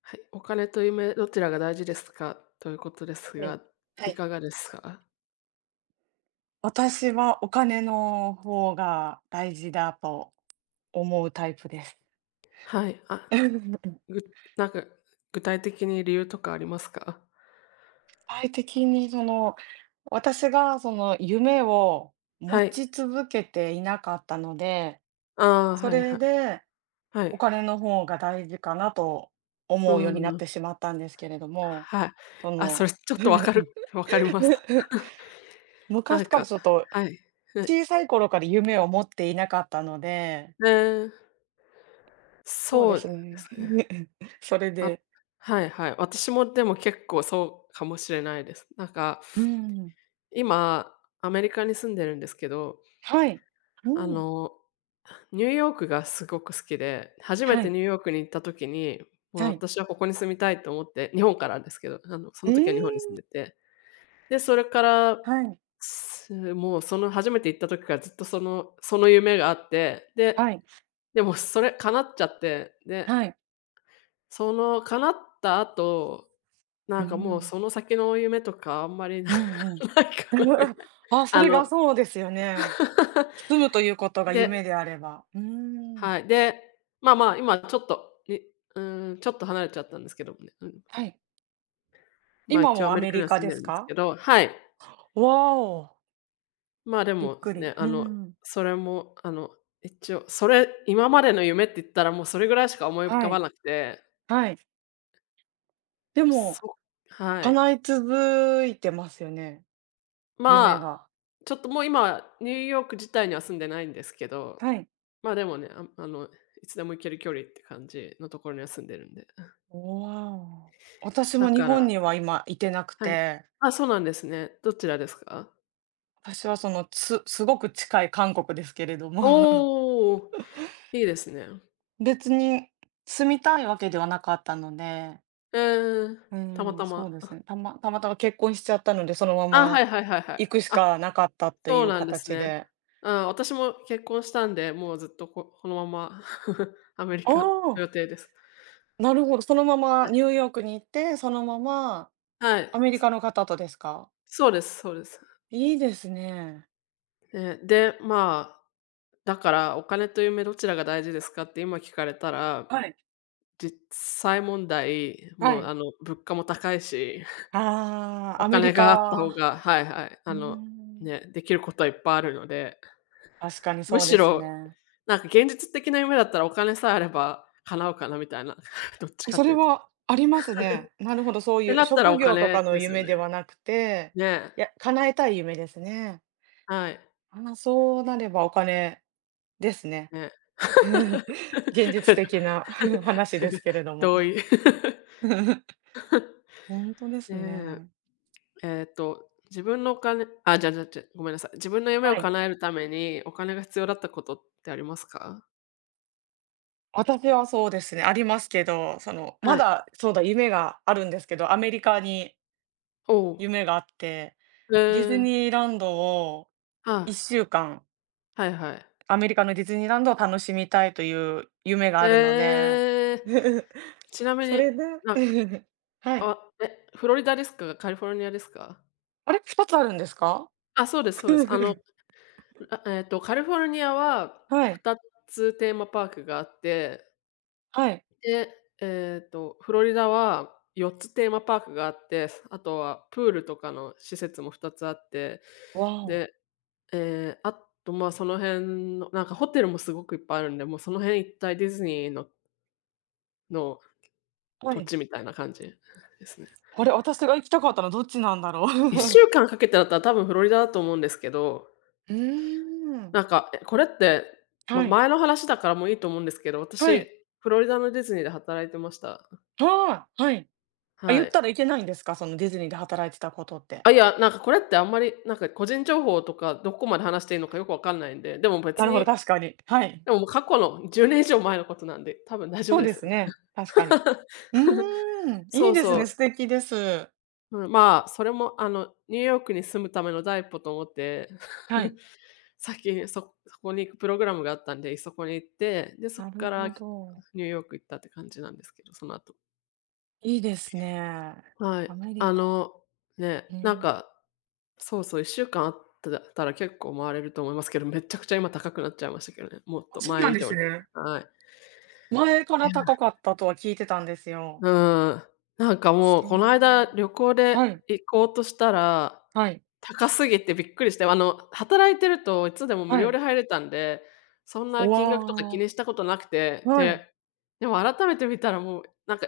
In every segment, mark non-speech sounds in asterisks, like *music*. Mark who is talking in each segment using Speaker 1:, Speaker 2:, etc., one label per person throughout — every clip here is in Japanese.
Speaker 1: はい、お金と夢どちらが大事ですか？ということです
Speaker 2: はい。
Speaker 1: が、
Speaker 2: は
Speaker 1: い
Speaker 2: い。
Speaker 1: かがですか？
Speaker 2: 私はお金の方が大事だと思うタイプです。
Speaker 1: はい、あ、
Speaker 2: 具
Speaker 1: ぐなんか具体的に理由とかありますか？
Speaker 2: 体的にその、私がその夢を持
Speaker 1: は
Speaker 2: ち
Speaker 1: い。
Speaker 2: 続けていなかったので、
Speaker 1: ああ、
Speaker 2: そ
Speaker 1: はい
Speaker 2: れ
Speaker 1: はい。
Speaker 2: で
Speaker 1: は
Speaker 2: お
Speaker 1: い。
Speaker 2: 金の方が大事かなと
Speaker 1: う
Speaker 2: 思うようになっ
Speaker 1: ん、
Speaker 2: てしまったんですけれども、
Speaker 1: はい。
Speaker 2: そ
Speaker 1: あ、そ
Speaker 2: の
Speaker 1: れちょっとわかります。
Speaker 2: *laughs*、
Speaker 1: *laughs* な
Speaker 2: 昔
Speaker 1: ん
Speaker 2: から
Speaker 1: か
Speaker 2: ちょっと
Speaker 1: はい、はい。
Speaker 2: 小さい頃から夢を持っていなかったので、
Speaker 1: えー、
Speaker 2: そうで
Speaker 1: そう
Speaker 2: す
Speaker 1: で
Speaker 2: ね。
Speaker 1: すね。
Speaker 2: *laughs* それ
Speaker 1: あ、
Speaker 2: で、
Speaker 1: はいはい。私もでも結構そうかもしれないです。なんか、
Speaker 2: うん。
Speaker 1: 今アメリカに住んでるんですけど、
Speaker 2: はい。
Speaker 1: あ
Speaker 2: うん。
Speaker 1: の、ニューヨークがすごく好きで、初め
Speaker 2: は
Speaker 1: て
Speaker 2: い。
Speaker 1: ニューヨークに行った時に、もう
Speaker 2: はい。
Speaker 1: 私はここに住みたいと思って、日本からですけど、あの、そ
Speaker 2: え
Speaker 1: の時は日本に住
Speaker 2: え。
Speaker 1: んでて、で、それから、
Speaker 2: はい。
Speaker 1: もうその初めて行った時からずっとその夢があって、で、
Speaker 2: はい。
Speaker 1: でもそれ叶っちゃって、で、
Speaker 2: はい。
Speaker 1: その叶った後、
Speaker 2: う
Speaker 1: なんかもう
Speaker 2: ん。
Speaker 1: その先の夢とかあんまりな
Speaker 2: うんうん。
Speaker 1: *laughs* ないかなみ
Speaker 2: *laughs*
Speaker 1: たいな。
Speaker 2: あ、そ
Speaker 1: あ
Speaker 2: れが
Speaker 1: の、
Speaker 2: そうですよね。
Speaker 1: *laughs*
Speaker 2: 住むということが夢
Speaker 1: で
Speaker 2: であれば。うーん。
Speaker 1: はい、で、まあ、今ちょっと、うーん、ちょっと離れちゃったんですけどもね、うん。
Speaker 2: はい。
Speaker 1: まあ、
Speaker 2: 今
Speaker 1: 一応
Speaker 2: も
Speaker 1: ア
Speaker 2: ア
Speaker 1: メリ
Speaker 2: メ
Speaker 1: カ
Speaker 2: リ
Speaker 1: には
Speaker 2: カ
Speaker 1: 住ん
Speaker 2: で
Speaker 1: で
Speaker 2: す
Speaker 1: るんです
Speaker 2: か？
Speaker 1: けど、はい。
Speaker 2: わお、
Speaker 1: まあ、で
Speaker 2: びっ
Speaker 1: も
Speaker 2: くり。
Speaker 1: ね、
Speaker 2: う
Speaker 1: あの、
Speaker 2: ん。
Speaker 1: それも、あの、一応、それ今までの夢って言ったら、もうそれぐらいしか思い浮
Speaker 2: は
Speaker 1: かば
Speaker 2: い。
Speaker 1: なくて、
Speaker 2: はい。でも、
Speaker 1: そはい。
Speaker 2: 叶い続いてますよね、夢
Speaker 1: まあ、
Speaker 2: が。
Speaker 1: ちょっともう今、ニューヨーク自体には住んでないんですけど、
Speaker 2: はい。
Speaker 1: まあ、でもね、あ、あの、いつでも行ける距離って感じのところには住んでるんで。
Speaker 2: わお。私
Speaker 1: だ
Speaker 2: も日
Speaker 1: から
Speaker 2: 本には今いてなく
Speaker 1: はい。
Speaker 2: て、
Speaker 1: あ、そうなんですね。どちらですか？
Speaker 2: 私はそのつ、すごく近い韓国ですけれども、*laughs*
Speaker 1: おお、いいですね。
Speaker 2: 別に住みたいわけではなかったので、
Speaker 1: うん、
Speaker 2: う
Speaker 1: たま
Speaker 2: ん、
Speaker 1: た
Speaker 2: そう
Speaker 1: ま。
Speaker 2: ですね。たまたま結婚しちゃったので、そのま
Speaker 1: あ、は
Speaker 2: ま
Speaker 1: いはいはいはい。
Speaker 2: 行くし
Speaker 1: あ、
Speaker 2: かなかったってい
Speaker 1: そう
Speaker 2: う
Speaker 1: なんです
Speaker 2: 形
Speaker 1: ね。
Speaker 2: で。
Speaker 1: うん、私も結婚したんで、もうずっとここのまま *laughs* アメリ
Speaker 2: あ
Speaker 1: カの
Speaker 2: あ、
Speaker 1: 予定です。
Speaker 2: なるほど。そのまま
Speaker 1: はい。
Speaker 2: ニューヨークに行って、そのまま
Speaker 1: はい。
Speaker 2: アメリカの方とですか？
Speaker 1: そうですそうです。
Speaker 2: いいですね。
Speaker 1: えーで、まあ、だからお金と夢どちらが大事ですかって今聞かれたら、
Speaker 2: はい。
Speaker 1: 実際問題、
Speaker 2: は
Speaker 1: もう
Speaker 2: い。
Speaker 1: あの、物価も高いし、*laughs*
Speaker 2: ああ、
Speaker 1: お
Speaker 2: アメリ
Speaker 1: 金があった方
Speaker 2: カ。
Speaker 1: が、はいはい、
Speaker 2: う
Speaker 1: あの、
Speaker 2: ん、
Speaker 1: ね、できることはいっぱいあるので、
Speaker 2: 確かに
Speaker 1: む
Speaker 2: そう
Speaker 1: し
Speaker 2: です
Speaker 1: ろ、
Speaker 2: ね。
Speaker 1: なんか現実的な夢だったらお金さえあれば叶うかなみたいな、*laughs* どっちか
Speaker 2: そ
Speaker 1: って
Speaker 2: れ
Speaker 1: いうと。
Speaker 2: はありますね。なるほど、そう
Speaker 1: って
Speaker 2: いう
Speaker 1: なったら
Speaker 2: 職
Speaker 1: お
Speaker 2: 業と
Speaker 1: 金
Speaker 2: かの
Speaker 1: ですよ
Speaker 2: 夢
Speaker 1: ね。
Speaker 2: ではなくて、
Speaker 1: ねえ、
Speaker 2: いや、叶えたい夢ですね。
Speaker 1: はい、
Speaker 2: あ、そうなればお金ですね。
Speaker 1: ねえ。
Speaker 2: *laughs* 現実的な *laughs* 話ですけれど
Speaker 1: *laughs*
Speaker 2: も。
Speaker 1: 同意。*laughs*
Speaker 2: *laughs* 本当です
Speaker 1: ね
Speaker 2: ね。
Speaker 1: え、えっと、自分のお金あ、じゃあ、ごめんなさい。自分の夢
Speaker 2: は
Speaker 1: を
Speaker 2: い。
Speaker 1: 叶えるためにお金が必要だったことってありますか？
Speaker 2: 私はそうですね、ありますけど、その、ま
Speaker 1: はい。
Speaker 2: だ、そうだ、夢があるんですけど、アメリカに
Speaker 1: おう
Speaker 2: 夢があって、
Speaker 1: へえ
Speaker 2: ディズ
Speaker 1: ー、
Speaker 2: ニーランドを
Speaker 1: はい。
Speaker 2: 1週間
Speaker 1: はいはい。
Speaker 2: アメリカのディズニーランドを楽しみたいという夢があるので。
Speaker 1: えー、
Speaker 2: *laughs*
Speaker 1: ちなみ
Speaker 2: そ
Speaker 1: に、
Speaker 2: れで
Speaker 1: なんか
Speaker 2: *laughs* はい。
Speaker 1: あ、え、フロリダですか？カリフォルニアですか？
Speaker 2: あれ、2つあるんですか？
Speaker 1: あ、そうですそうです。あの、
Speaker 2: *laughs*
Speaker 1: あ、えっと、カリフォルニアは
Speaker 2: はい、
Speaker 1: 2つテーマパークがあって、
Speaker 2: はい。
Speaker 1: で、えっと、フロリダは4つテーマパークがあって、あとはプールとかの施設も2つあって、
Speaker 2: わお。
Speaker 1: で、ええ、あと、まあ、その辺のなんかホテルもすごくいっぱいあるんで、もうその辺一帯ディズニーのの
Speaker 2: は
Speaker 1: 土
Speaker 2: い。
Speaker 1: 地みたいな感じですね。
Speaker 2: あれ、私が行きたかったのどっちなんだろ
Speaker 1: 1
Speaker 2: う？
Speaker 1: 週
Speaker 2: *laughs*
Speaker 1: 間かんかけてだったら多分フロリダだと思うんですけど、
Speaker 2: うーん。
Speaker 1: なんか、え、これって、ま、
Speaker 2: はい、
Speaker 1: 前の話だからもういいと思うんですけど、
Speaker 2: は
Speaker 1: 私、
Speaker 2: い、
Speaker 1: フロリダのディズニーで働いてました。
Speaker 2: はーい、はい。あ、言
Speaker 1: は
Speaker 2: っ
Speaker 1: い。
Speaker 2: たらいけないんですか？そのディズニーで働いてたことって。
Speaker 1: あ、いや、なんかこれってあんまり、なんか個人情報とか、どこまで話していいのかよくわかんないんで、でも
Speaker 2: な
Speaker 1: 別
Speaker 2: るほど、
Speaker 1: に、
Speaker 2: 確かに。はい。
Speaker 1: でももう過去の10年以上前のことなんで、多分大丈
Speaker 2: そ
Speaker 1: 夫
Speaker 2: う
Speaker 1: で
Speaker 2: で
Speaker 1: す
Speaker 2: す
Speaker 1: よね。
Speaker 2: ね、確かに。うーん、い
Speaker 1: そ
Speaker 2: い
Speaker 1: う
Speaker 2: です
Speaker 1: そ
Speaker 2: ね、
Speaker 1: う。
Speaker 2: 素敵です。
Speaker 1: うん、まあ、それもあの、ニューヨークに住むための第一歩と思って、
Speaker 2: はい。
Speaker 1: *laughs* 先にそこに行くプログラムがあったんで、そこに行って、で、そ
Speaker 2: な
Speaker 1: こ
Speaker 2: る
Speaker 1: から
Speaker 2: ほど。
Speaker 1: ニューヨーク行ったって感じなんですけど、その後。
Speaker 2: いいですね。
Speaker 1: は
Speaker 2: ア
Speaker 1: い。
Speaker 2: メリ
Speaker 1: あ
Speaker 2: カ。
Speaker 1: の、ね、
Speaker 2: う
Speaker 1: なん
Speaker 2: ん。
Speaker 1: か、そうそう、1週間たら結構回れると思いますけど、めちゃくちゃ今高くなっちゃいましたけどね、もっ
Speaker 2: あ、
Speaker 1: と
Speaker 2: そうな
Speaker 1: 前
Speaker 2: ん
Speaker 1: 以
Speaker 2: で
Speaker 1: 上
Speaker 2: す
Speaker 1: に。
Speaker 2: ね。
Speaker 1: はい。
Speaker 2: 前から高かったとは聞いてたんですよ。
Speaker 1: うーん、なんかもう
Speaker 2: そ
Speaker 1: この
Speaker 2: う。
Speaker 1: 間旅行で
Speaker 2: はい、
Speaker 1: 行こうとしたら、
Speaker 2: はい、
Speaker 1: 高すぎてびっくりして、あの、働いてるといつでも無
Speaker 2: は
Speaker 1: 料
Speaker 2: い。
Speaker 1: で入れたんで、そんな金額とか
Speaker 2: わ
Speaker 1: 気にしたことなく
Speaker 2: あ、
Speaker 1: て、
Speaker 2: はい、
Speaker 1: で、でも改めて見たらもうなんか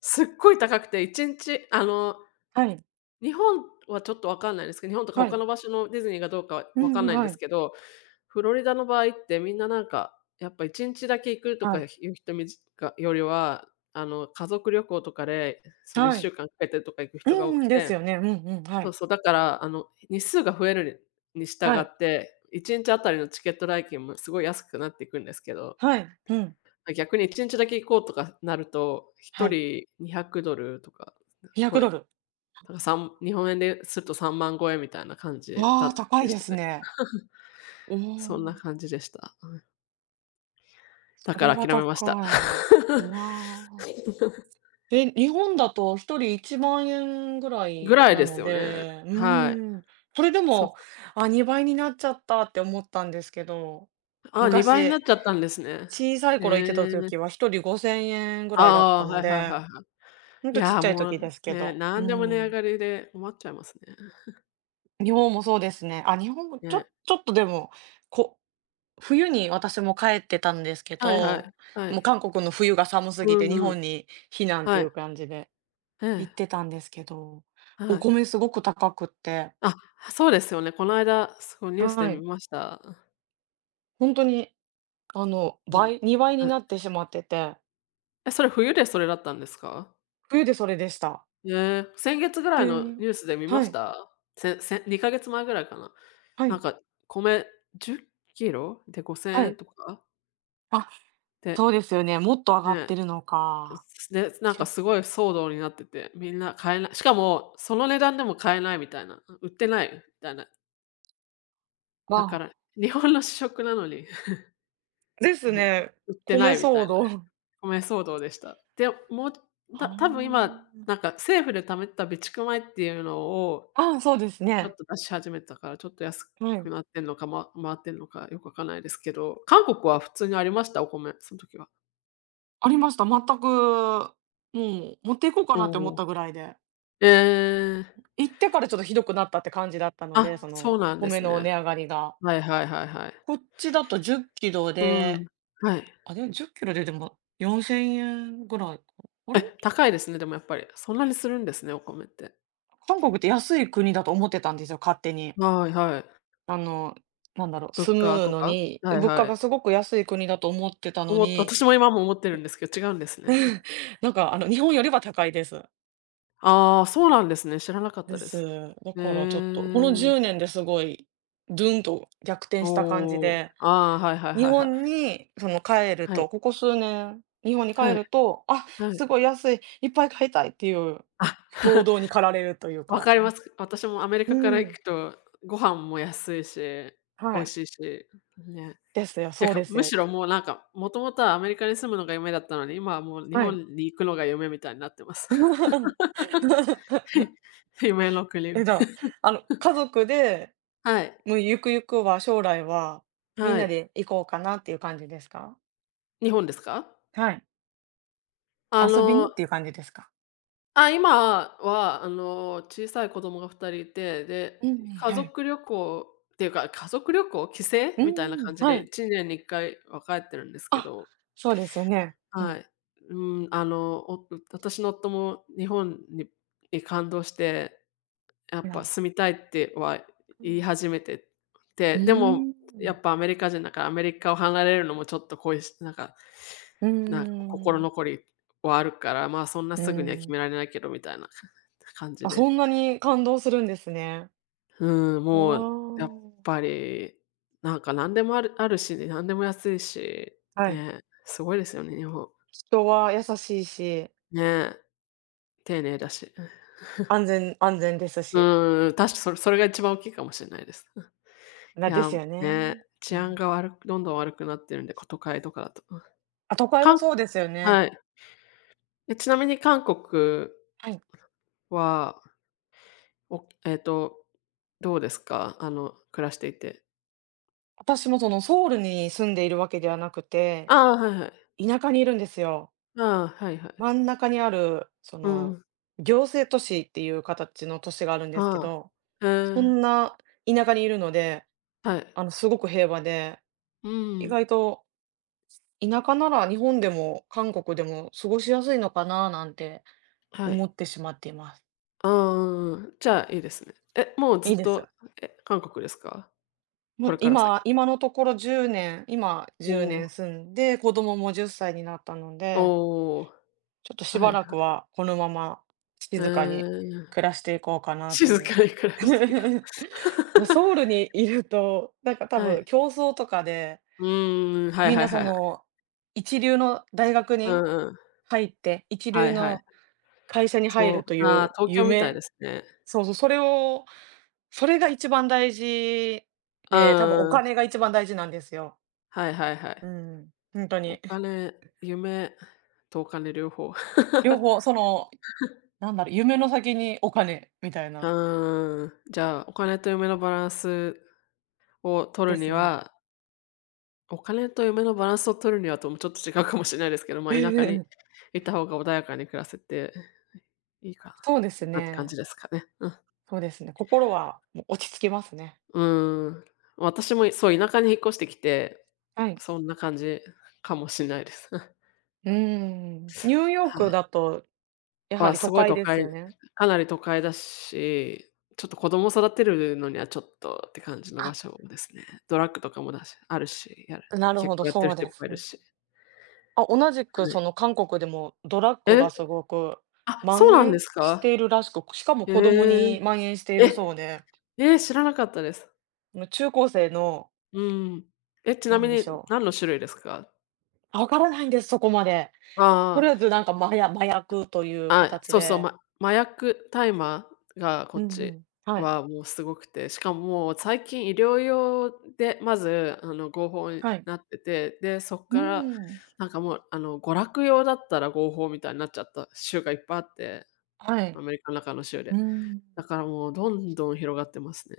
Speaker 1: すっごい高くて、1日、あの、
Speaker 2: はい、
Speaker 1: 日本はちょっとわかんないですけど、日本とか
Speaker 2: は
Speaker 1: 他
Speaker 2: い。
Speaker 1: の場所のディズニーがどうかは
Speaker 2: う
Speaker 1: わか
Speaker 2: ん、
Speaker 1: んないん
Speaker 2: は
Speaker 1: です
Speaker 2: い、
Speaker 1: けど、フロリダの場合ってみんななんか、やっぱ1日だけ行くと
Speaker 2: は
Speaker 1: かい
Speaker 2: い、
Speaker 1: う人みじかよりは、あの、家族旅行とかで、その
Speaker 2: は
Speaker 1: 1
Speaker 2: い。
Speaker 1: 週間かんかけてとか行く
Speaker 2: うん
Speaker 1: 人が多
Speaker 2: う
Speaker 1: く
Speaker 2: ん、です
Speaker 1: て、
Speaker 2: よね。うんうん、は
Speaker 1: そう
Speaker 2: い、
Speaker 1: そう、だから、あの、日数が増えるに従
Speaker 2: はい、
Speaker 1: って、1日あたりのチケット代金もすごい安くなっていくんですけど、
Speaker 2: はい、うん、
Speaker 1: 逆に1日だけ行こうとかなると、
Speaker 2: は
Speaker 1: 1
Speaker 2: い。
Speaker 1: 人 $200 とか、こえ
Speaker 2: $200。
Speaker 1: だか、3日本円ですると3万超えみたいな感じ
Speaker 2: わあ、高
Speaker 1: で
Speaker 2: い
Speaker 1: し
Speaker 2: で
Speaker 1: た
Speaker 2: す
Speaker 1: ね。
Speaker 2: ね。おお、
Speaker 1: そんな感じでした。だ
Speaker 2: そ
Speaker 1: か
Speaker 2: れ
Speaker 1: ら
Speaker 2: は
Speaker 1: 諦め
Speaker 2: 高
Speaker 1: ました。
Speaker 2: い。う
Speaker 1: *laughs*
Speaker 2: わあ。え、日本だと1人1万円ぐら
Speaker 1: ぐ
Speaker 2: い
Speaker 1: らい
Speaker 2: な
Speaker 1: です
Speaker 2: の
Speaker 1: よね。
Speaker 2: で、う
Speaker 1: はい。
Speaker 2: ーん、それで
Speaker 1: そう
Speaker 2: も、
Speaker 1: そう。
Speaker 2: あ、2倍になっちゃったって思ったんですけど、
Speaker 1: あ、2倍にな
Speaker 2: 昔、
Speaker 1: っちゃったんですね。
Speaker 2: 小さい
Speaker 1: へ
Speaker 2: 頃行ってた時
Speaker 1: え。
Speaker 2: は1人5000円ぐらいだっ
Speaker 1: ああ
Speaker 2: た
Speaker 1: ー、は
Speaker 2: の
Speaker 1: いはい
Speaker 2: で、
Speaker 1: はいは
Speaker 2: ほん
Speaker 1: い。い
Speaker 2: とちっ
Speaker 1: やー、
Speaker 2: ちゃい
Speaker 1: も
Speaker 2: 時で
Speaker 1: う、
Speaker 2: すけ
Speaker 1: ね、
Speaker 2: ど、う
Speaker 1: 何でも値上
Speaker 2: ん。
Speaker 1: がりで困っちゃいますね。
Speaker 2: 日本もそうですね。あ、日本もちょ
Speaker 1: ね。
Speaker 2: ちょっとでも、こ冬に私も帰ってたんですけ
Speaker 1: はいは
Speaker 2: ど、
Speaker 1: い、は
Speaker 2: もう
Speaker 1: い。
Speaker 2: 韓国の冬が寒す
Speaker 1: う
Speaker 2: ぎて
Speaker 1: ん
Speaker 2: 日
Speaker 1: うん。
Speaker 2: 本に避難って
Speaker 1: は
Speaker 2: い
Speaker 1: い。
Speaker 2: う感じで。
Speaker 1: え
Speaker 2: 行
Speaker 1: え、
Speaker 2: ってたんですけど、お
Speaker 1: はい。
Speaker 2: 米すごく高くって。
Speaker 1: あ、そうですよね。この間、そうニュースで
Speaker 2: は
Speaker 1: 見
Speaker 2: い。
Speaker 1: ました。
Speaker 2: ほんとに、あの、
Speaker 1: うん。
Speaker 2: 2倍に
Speaker 1: はい。
Speaker 2: なってしまってて、
Speaker 1: え、それ冬でそれだったんですか？
Speaker 2: 冬でそれでした。
Speaker 1: ええ、先月ぐらい
Speaker 2: 急
Speaker 1: の
Speaker 2: に
Speaker 1: ニュースで見ま
Speaker 2: は
Speaker 1: し
Speaker 2: い、
Speaker 1: た？2か月前ぐらいかな。
Speaker 2: は
Speaker 1: なん
Speaker 2: い。
Speaker 1: か米10キロで
Speaker 2: は
Speaker 1: 5,000円
Speaker 2: い。
Speaker 1: とか
Speaker 2: あ、そ
Speaker 1: で、
Speaker 2: うですよね。もっと上がっ
Speaker 1: ね、
Speaker 2: てるのか。
Speaker 1: で、なん
Speaker 2: し
Speaker 1: か
Speaker 2: ゅ
Speaker 1: すごい騒動になってて、みんな買えない、しかもその値段でも買えないみたいな、売ってないみたいな。
Speaker 2: っ
Speaker 1: だか
Speaker 2: パ
Speaker 1: ら日本の主食なのに、
Speaker 2: ーで
Speaker 1: *laughs*
Speaker 2: す
Speaker 1: ね、
Speaker 2: ね。
Speaker 1: 売って
Speaker 2: 米
Speaker 1: ないみたい
Speaker 2: 騒
Speaker 1: な。
Speaker 2: 動。は
Speaker 1: 米騒動でした。で、もう、多分今
Speaker 2: あ。
Speaker 1: なんか政府で貯めた備蓄米っていうのを
Speaker 2: ああ、そうです
Speaker 1: ちょっ
Speaker 2: ね。
Speaker 1: と出し始めたから、ちょっと安
Speaker 2: は
Speaker 1: く
Speaker 2: い。
Speaker 1: なってんのか、ま回ってんのかよくわかんないですけど、韓国は普通にありました？お米、その時は。
Speaker 2: ありました。全く、もう持っていこうか
Speaker 1: お
Speaker 2: なって思っ
Speaker 1: お、
Speaker 2: たぐらいで。
Speaker 1: ええ。
Speaker 2: 行ってからちょっとひどくなったって感じだったの
Speaker 1: あ、
Speaker 2: で、そ
Speaker 1: そう
Speaker 2: の
Speaker 1: なんで
Speaker 2: 米
Speaker 1: す
Speaker 2: の
Speaker 1: ね。
Speaker 2: 値上がりが。
Speaker 1: はいはいはいはい。
Speaker 2: こっちだと10キロ
Speaker 1: う
Speaker 2: で、
Speaker 1: ん。はい。
Speaker 2: あ、でも10キロででも4000円ぐらいか。あれ、
Speaker 1: え、高いですね、でもやっぱり。そんなにするんですね、お米って。
Speaker 2: 韓国って安い国だと思ってたんですよ、勝手に。
Speaker 1: はいはい。
Speaker 2: あの、なんだろう、
Speaker 1: 物
Speaker 2: 住
Speaker 1: 価
Speaker 2: む
Speaker 1: と
Speaker 2: の
Speaker 1: か？
Speaker 2: に、
Speaker 1: はい
Speaker 2: 物価
Speaker 1: は
Speaker 2: が
Speaker 1: い。
Speaker 2: すごく安い国だと思ってたのに、
Speaker 1: 私も今も思ってるんですけど、違うんですね。
Speaker 2: なんかあの日本よりは高いです。
Speaker 1: ああ、そうなんですね。知らなかっ
Speaker 2: で
Speaker 1: たで
Speaker 2: す。
Speaker 1: す。
Speaker 2: だ
Speaker 1: へ
Speaker 2: からちょっと、この10
Speaker 1: え。
Speaker 2: 年ですごい、ドゥンと逆転した感じ
Speaker 1: おお。
Speaker 2: で
Speaker 1: ああ、はいはい
Speaker 2: 日
Speaker 1: はいはい。
Speaker 2: 本にその帰る
Speaker 1: はい。
Speaker 2: と、ここ数年、日本に帰
Speaker 1: はい。
Speaker 2: ると、あ、
Speaker 1: は
Speaker 2: す
Speaker 1: い。
Speaker 2: ごい安い、いっぱい買いたいっていう
Speaker 1: あ、
Speaker 2: 衝
Speaker 1: *laughs*
Speaker 2: 動に駆られるという
Speaker 1: わ
Speaker 2: か。
Speaker 1: かります。私もアメリ
Speaker 2: う
Speaker 1: カから行
Speaker 2: ん、
Speaker 1: くと、ご飯も安いし、
Speaker 2: は
Speaker 1: 美味
Speaker 2: い。
Speaker 1: しいし、ね。
Speaker 2: ですよ、
Speaker 1: て
Speaker 2: そう
Speaker 1: か、
Speaker 2: です
Speaker 1: む
Speaker 2: よ。
Speaker 1: しろもうなんか、もともとはアメリカに住むのが夢だったのに、今はもう日
Speaker 2: はい。
Speaker 1: 本に行くのが夢みたいになってます。*laughs*
Speaker 2: *laughs*
Speaker 1: 夢の国
Speaker 2: え、
Speaker 1: に。
Speaker 2: じゃあ、あの、
Speaker 1: *laughs*
Speaker 2: 家族で、
Speaker 1: はい、
Speaker 2: もうゆくゆくは、将来は、みん
Speaker 1: は
Speaker 2: な
Speaker 1: い。
Speaker 2: で行こうかなっていう感じですか？
Speaker 1: 日本ですか？
Speaker 2: はい。
Speaker 1: あ
Speaker 2: 遊びにっ
Speaker 1: の、
Speaker 2: ていう感じですか？
Speaker 1: あ、今はあの、小さい子供が2人いて、
Speaker 2: うん
Speaker 1: で、
Speaker 2: うん、
Speaker 1: 家
Speaker 2: はい。
Speaker 1: 族旅行っていうか、家族旅行、帰省
Speaker 2: う
Speaker 1: みたいな
Speaker 2: んうん、
Speaker 1: 感じ
Speaker 2: は
Speaker 1: で
Speaker 2: い。
Speaker 1: 一年に1回は帰ってるんですけ
Speaker 2: あ、
Speaker 1: ど、
Speaker 2: そうですよね。う
Speaker 1: は
Speaker 2: ん。
Speaker 1: い。うん、あの、私の夫も日本に感動して、やっ
Speaker 2: いや、
Speaker 1: ぱ住みたいっては
Speaker 2: う
Speaker 1: 言い
Speaker 2: ん。
Speaker 1: 始めて
Speaker 2: う
Speaker 1: て、で
Speaker 2: ー
Speaker 1: もや
Speaker 2: ん。
Speaker 1: っぱアメリカ人だからアメリカを離れるのもちょっと恋しなんか
Speaker 2: うー
Speaker 1: なんか心
Speaker 2: ん、
Speaker 1: 残りはあるから、まあ、そんな
Speaker 2: うー
Speaker 1: すぐには決
Speaker 2: ん。
Speaker 1: められないけどみたいな *laughs* 感じ
Speaker 2: あ、そ
Speaker 1: で。
Speaker 2: んなに感動するんですね。
Speaker 1: うん、
Speaker 2: わ
Speaker 1: もうやっぱ
Speaker 2: あ。
Speaker 1: りなんか何でもあるあるし、何でも安いし、
Speaker 2: はい。
Speaker 1: ね、すごいですよね、日本。
Speaker 2: 人は優しいし、
Speaker 1: ね、丁寧だし。
Speaker 2: 安全安全です
Speaker 1: う
Speaker 2: し。
Speaker 1: ーん、確かそれが一番大きいかもしれないです。*laughs* うん。い
Speaker 2: な、で
Speaker 1: や、
Speaker 2: すよね。
Speaker 1: ね、治
Speaker 2: う
Speaker 1: 安
Speaker 2: ん。
Speaker 1: が悪くどんどん悪くなってるんで、都会とかだと。うん。
Speaker 2: あ、都会
Speaker 1: か
Speaker 2: は
Speaker 1: ん
Speaker 2: そうですよね。
Speaker 1: はい。え、ちなみに韓国
Speaker 2: はい。
Speaker 1: は、おえっと、どうですか？あの、暮らしていて。
Speaker 2: 私もそのソウルに住んでいるわけではなくて、
Speaker 1: ああ、はいはい。
Speaker 2: 田舎にいるんですよ。
Speaker 1: ああ、はいはい。
Speaker 2: 真ん中にある、そ
Speaker 1: う
Speaker 2: の、
Speaker 1: ん。
Speaker 2: 行政都市っていう形の都市があるんですけ
Speaker 1: ああ、
Speaker 2: ど、
Speaker 1: へ
Speaker 2: そ
Speaker 1: え、
Speaker 2: んな田舎にいるので、
Speaker 1: はい。
Speaker 2: あの、すごく平和で、
Speaker 1: う
Speaker 2: 意
Speaker 1: ーん、
Speaker 2: 外と田舎なら日本でも韓国でも過ごしやすいのかななんて
Speaker 1: は
Speaker 2: 思
Speaker 1: い。
Speaker 2: ってしまっています。
Speaker 1: ああ、うんうん。じゃあ、いいですね。え、もう
Speaker 2: い
Speaker 1: ずっ
Speaker 2: いです。
Speaker 1: と、え、韓国ですか？
Speaker 2: も
Speaker 1: こ
Speaker 2: う
Speaker 1: れから先。
Speaker 2: 今のところ10年、今
Speaker 1: お
Speaker 2: 10年
Speaker 1: お、
Speaker 2: 住んで、子供も10歳になったので、
Speaker 1: おお、
Speaker 2: ちょっとし
Speaker 1: は
Speaker 2: ば
Speaker 1: い
Speaker 2: ら
Speaker 1: は
Speaker 2: く
Speaker 1: い。
Speaker 2: はこのまま
Speaker 1: え
Speaker 2: 静かに
Speaker 1: え。
Speaker 2: 暮らしていこうかなと
Speaker 1: 静
Speaker 2: いう。
Speaker 1: かに暮らしてい
Speaker 2: *laughs*
Speaker 1: こう。*laughs*
Speaker 2: ソウルにいると、なんか多
Speaker 1: は
Speaker 2: 分
Speaker 1: い。
Speaker 2: 競争とかで、
Speaker 1: うーん、はい
Speaker 2: みん
Speaker 1: は
Speaker 2: な
Speaker 1: い
Speaker 2: そ
Speaker 1: はいはい。
Speaker 2: の一流の大学
Speaker 1: う
Speaker 2: に
Speaker 1: んうん。
Speaker 2: 入って、一
Speaker 1: は
Speaker 2: 流
Speaker 1: いはい。
Speaker 2: の会社に入
Speaker 1: そ
Speaker 2: るとい
Speaker 1: う、あ
Speaker 2: う
Speaker 1: あ、東京みたい
Speaker 2: 夢、
Speaker 1: ですね。
Speaker 2: そうそう、それが一番大事
Speaker 1: う
Speaker 2: で、多分お
Speaker 1: んうん。
Speaker 2: 金が一番大事なんですよ。
Speaker 1: はいはいは
Speaker 2: う
Speaker 1: い。
Speaker 2: ん、ほんと
Speaker 1: お
Speaker 2: に。*laughs*
Speaker 1: 金、夢とお金両方。*laughs* う
Speaker 2: 両方その、なんだろう、夢の先にお金みたいな。
Speaker 1: ん。じゃあ、を取
Speaker 2: で
Speaker 1: る
Speaker 2: す
Speaker 1: に
Speaker 2: ね。
Speaker 1: はお金と夢のバランスを取るにはともちょっと違うかもしれないですけど、まあ、田舎に
Speaker 2: *laughs*
Speaker 1: いた方が穏やかに暮らせていいか
Speaker 2: そうです
Speaker 1: なって感じ
Speaker 2: ね。
Speaker 1: ですかね。うん。
Speaker 2: そうですね。心はもう落ち着きますね。
Speaker 1: うーん、私も、そう、田舎に引っ越してきて、
Speaker 2: はい。
Speaker 1: そんな感じかもしんないです。*laughs*
Speaker 2: うーん。ニューヨー
Speaker 1: は
Speaker 2: ク
Speaker 1: い。
Speaker 2: だとやは
Speaker 1: は、
Speaker 2: り
Speaker 1: す
Speaker 2: 都
Speaker 1: ごい
Speaker 2: 会
Speaker 1: 都
Speaker 2: です
Speaker 1: 会
Speaker 2: よね？
Speaker 1: かなり都会だし、ちょっと子供育てるのにはちょっとって感じの
Speaker 2: あ、
Speaker 1: 場所ですね。ドラッグとかもだしあるし、
Speaker 2: なるほ
Speaker 1: 結
Speaker 2: ど、
Speaker 1: 構やって
Speaker 2: そ
Speaker 1: る
Speaker 2: う
Speaker 1: 人い
Speaker 2: で
Speaker 1: っ
Speaker 2: す。
Speaker 1: ぱいいるし、
Speaker 2: あ、同じく
Speaker 1: は
Speaker 2: そ
Speaker 1: い。
Speaker 2: の韓国でもドラッグ
Speaker 1: え、
Speaker 2: がすごく
Speaker 1: あ、そう
Speaker 2: 蔓
Speaker 1: なんで
Speaker 2: 延
Speaker 1: す
Speaker 2: して
Speaker 1: か？
Speaker 2: いるらしく、しかも
Speaker 1: へ
Speaker 2: 子供に
Speaker 1: え。
Speaker 2: 蔓延しているそう
Speaker 1: え、
Speaker 2: で、
Speaker 1: え、知らなかったです。
Speaker 2: 中高生の、
Speaker 1: うん。え、ちな
Speaker 2: な
Speaker 1: み
Speaker 2: んでし
Speaker 1: に
Speaker 2: ょう、
Speaker 1: 何の種類ですか？
Speaker 2: あわからないんです、そこまで。と
Speaker 1: ああ
Speaker 2: りあえずなんか麻薬という
Speaker 1: あ、
Speaker 2: 形
Speaker 1: そうそう、
Speaker 2: で。
Speaker 1: 麻薬、大麻がこ
Speaker 2: う
Speaker 1: っ
Speaker 2: んう
Speaker 1: ち
Speaker 2: ん。はい。
Speaker 1: はもうすごくて、しかももう最近医療用でまず、あの、合法に
Speaker 2: はい。
Speaker 1: なってて、で、そっ
Speaker 2: う
Speaker 1: から
Speaker 2: ーん。
Speaker 1: なんかもう、あの、娯楽用だったら合法みたいになっちゃった州がいっぱいあって、
Speaker 2: は
Speaker 1: ア
Speaker 2: い。
Speaker 1: メリカの中の州
Speaker 2: う
Speaker 1: で。
Speaker 2: ーん。
Speaker 1: だからもうどんどん広がってますね。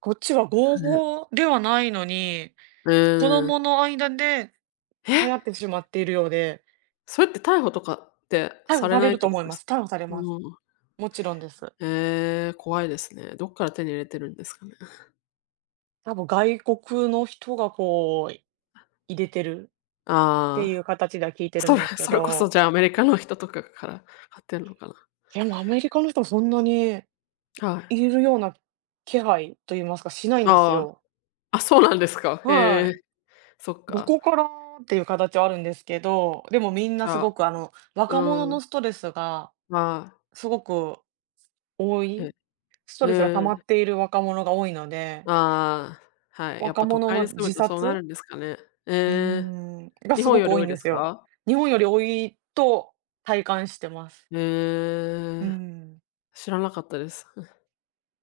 Speaker 2: こっちは合
Speaker 1: うん。
Speaker 2: 法ではないのに、
Speaker 1: う
Speaker 2: 子
Speaker 1: ー
Speaker 2: 供
Speaker 1: ん。
Speaker 2: の間で
Speaker 1: え、
Speaker 2: 流行ってしまっているようで、
Speaker 1: それって逮捕とかって
Speaker 2: 逮捕
Speaker 1: され
Speaker 2: され
Speaker 1: ないっ
Speaker 2: ると
Speaker 1: てこ
Speaker 2: 思い
Speaker 1: とで
Speaker 2: ま
Speaker 1: すか？
Speaker 2: す。逮捕されます。
Speaker 1: うん。
Speaker 2: もちろんです。
Speaker 1: ええ、怖いですね。どっから手に入れてるんですかね。
Speaker 2: 多分外国の人がこう、入れてるって
Speaker 1: あ
Speaker 2: い
Speaker 1: あ。
Speaker 2: う形では聞いてる
Speaker 1: そ
Speaker 2: ん
Speaker 1: れ
Speaker 2: です
Speaker 1: *laughs*
Speaker 2: け
Speaker 1: それこそ、
Speaker 2: ど、
Speaker 1: じゃあ、アメリカの人とかから買ってんのかな？
Speaker 2: でもアメリカの人そんなに
Speaker 1: はい。
Speaker 2: いるような気配と言いますか、しないんです
Speaker 1: ああ、
Speaker 2: よ。
Speaker 1: あ、そうなんですか。
Speaker 2: は
Speaker 1: へえ、
Speaker 2: い。
Speaker 1: そっ
Speaker 2: ど
Speaker 1: か。
Speaker 2: こからっていう形はあるんですけど、でもみん
Speaker 1: じ
Speaker 2: なす
Speaker 1: ゃあ、
Speaker 2: ごくあの、
Speaker 1: う
Speaker 2: 若者
Speaker 1: ーん、
Speaker 2: のストレスが
Speaker 1: まあ、
Speaker 2: すごく多
Speaker 1: へ
Speaker 2: い、スト
Speaker 1: へ
Speaker 2: レスが溜まっ
Speaker 1: え、
Speaker 2: ている若者が多いので、
Speaker 1: ああ、はい、やっ
Speaker 2: 若
Speaker 1: ぱ都
Speaker 2: 者
Speaker 1: 会に
Speaker 2: の
Speaker 1: 住む
Speaker 2: 自
Speaker 1: とそうな
Speaker 2: 殺、
Speaker 1: るんですかね。
Speaker 2: うー
Speaker 1: ええ、
Speaker 2: ん、が
Speaker 1: 日
Speaker 2: す
Speaker 1: 本
Speaker 2: ごく
Speaker 1: より
Speaker 2: 多い
Speaker 1: 多
Speaker 2: ん
Speaker 1: い
Speaker 2: で
Speaker 1: です
Speaker 2: すよ。
Speaker 1: か？
Speaker 2: 日本より多いと体感してます。
Speaker 1: へ
Speaker 2: う
Speaker 1: え、
Speaker 2: ん、
Speaker 1: 知らなかったです。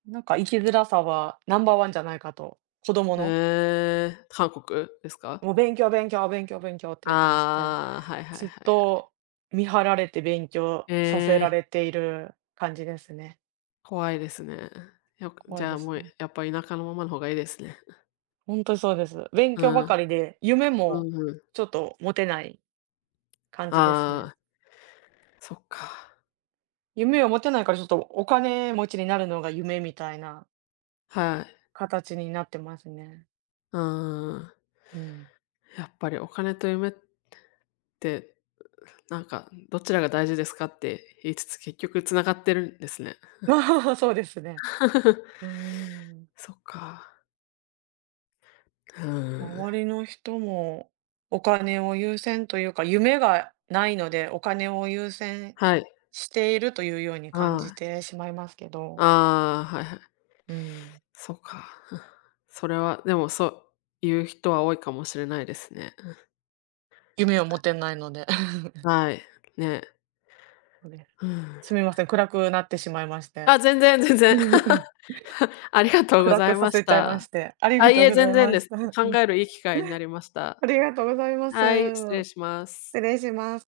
Speaker 2: なんか生きづらさはナンバーワンじゃないかと、子供の、
Speaker 1: ええ、韓国ですか？
Speaker 2: もう勉強、勉強、勉強、勉強っていう感じで、
Speaker 1: ああ、はいはいはい
Speaker 2: ずっ
Speaker 1: はい。
Speaker 2: と見張られて勉強
Speaker 1: え
Speaker 2: させら
Speaker 1: え、
Speaker 2: れている感じですね。
Speaker 1: 怖いですね。よく
Speaker 2: 怖
Speaker 1: じ
Speaker 2: い
Speaker 1: ゃ
Speaker 2: で
Speaker 1: あ、
Speaker 2: す
Speaker 1: もう、
Speaker 2: ね。
Speaker 1: やっぱ田舎のままの方がいいですね。
Speaker 2: 本当にそうです。勉
Speaker 1: う
Speaker 2: 強ばか
Speaker 1: ん、
Speaker 2: りで、夢
Speaker 1: う
Speaker 2: も
Speaker 1: んうん。
Speaker 2: ちょっと持てない感じですね。
Speaker 1: ああ、そっか。
Speaker 2: 夢を持てないからちょっとお金持ちになるのが夢みたいな
Speaker 1: はい。
Speaker 2: 形になってますね。
Speaker 1: うーん。
Speaker 2: うん。
Speaker 1: やっぱりお金と夢って、なんかどちらが大事ですかって言いつつ、結局繋がってるんですね。
Speaker 2: *laughs* そうですね。う
Speaker 1: *laughs*
Speaker 2: ーん。
Speaker 1: そっか。うー
Speaker 2: 周
Speaker 1: ん。
Speaker 2: りの人もお金を優先というか、夢がないので、お金を優先
Speaker 1: はい。
Speaker 2: しているというように
Speaker 1: あ
Speaker 2: 感じてしまいますけ
Speaker 1: あ、
Speaker 2: ど、
Speaker 1: ああ、はいはい。
Speaker 2: うん。
Speaker 1: そっか。*laughs* それはでも、そういう人は多いかもしれないですね。
Speaker 2: 夢を持てないので。*laughs*
Speaker 1: はい、ね。
Speaker 2: そうです。
Speaker 1: うん。
Speaker 2: すみません、暗くなってしまいまして。
Speaker 1: あ、全然全然。
Speaker 2: *laughs*
Speaker 1: *laughs* ありがとうご
Speaker 2: 暗
Speaker 1: ざ
Speaker 2: く
Speaker 1: い
Speaker 2: さ
Speaker 1: まし
Speaker 2: せちゃいまし
Speaker 1: た。
Speaker 2: て、ありが
Speaker 1: あ、い
Speaker 2: とう
Speaker 1: え、
Speaker 2: ござ
Speaker 1: 全
Speaker 2: い
Speaker 1: 然
Speaker 2: ま
Speaker 1: で
Speaker 2: し
Speaker 1: す。
Speaker 2: た。*laughs*
Speaker 1: 考えるいい機会になりました。
Speaker 2: ありがとうございま
Speaker 1: はい、失礼
Speaker 2: す。
Speaker 1: します。
Speaker 2: 失礼します。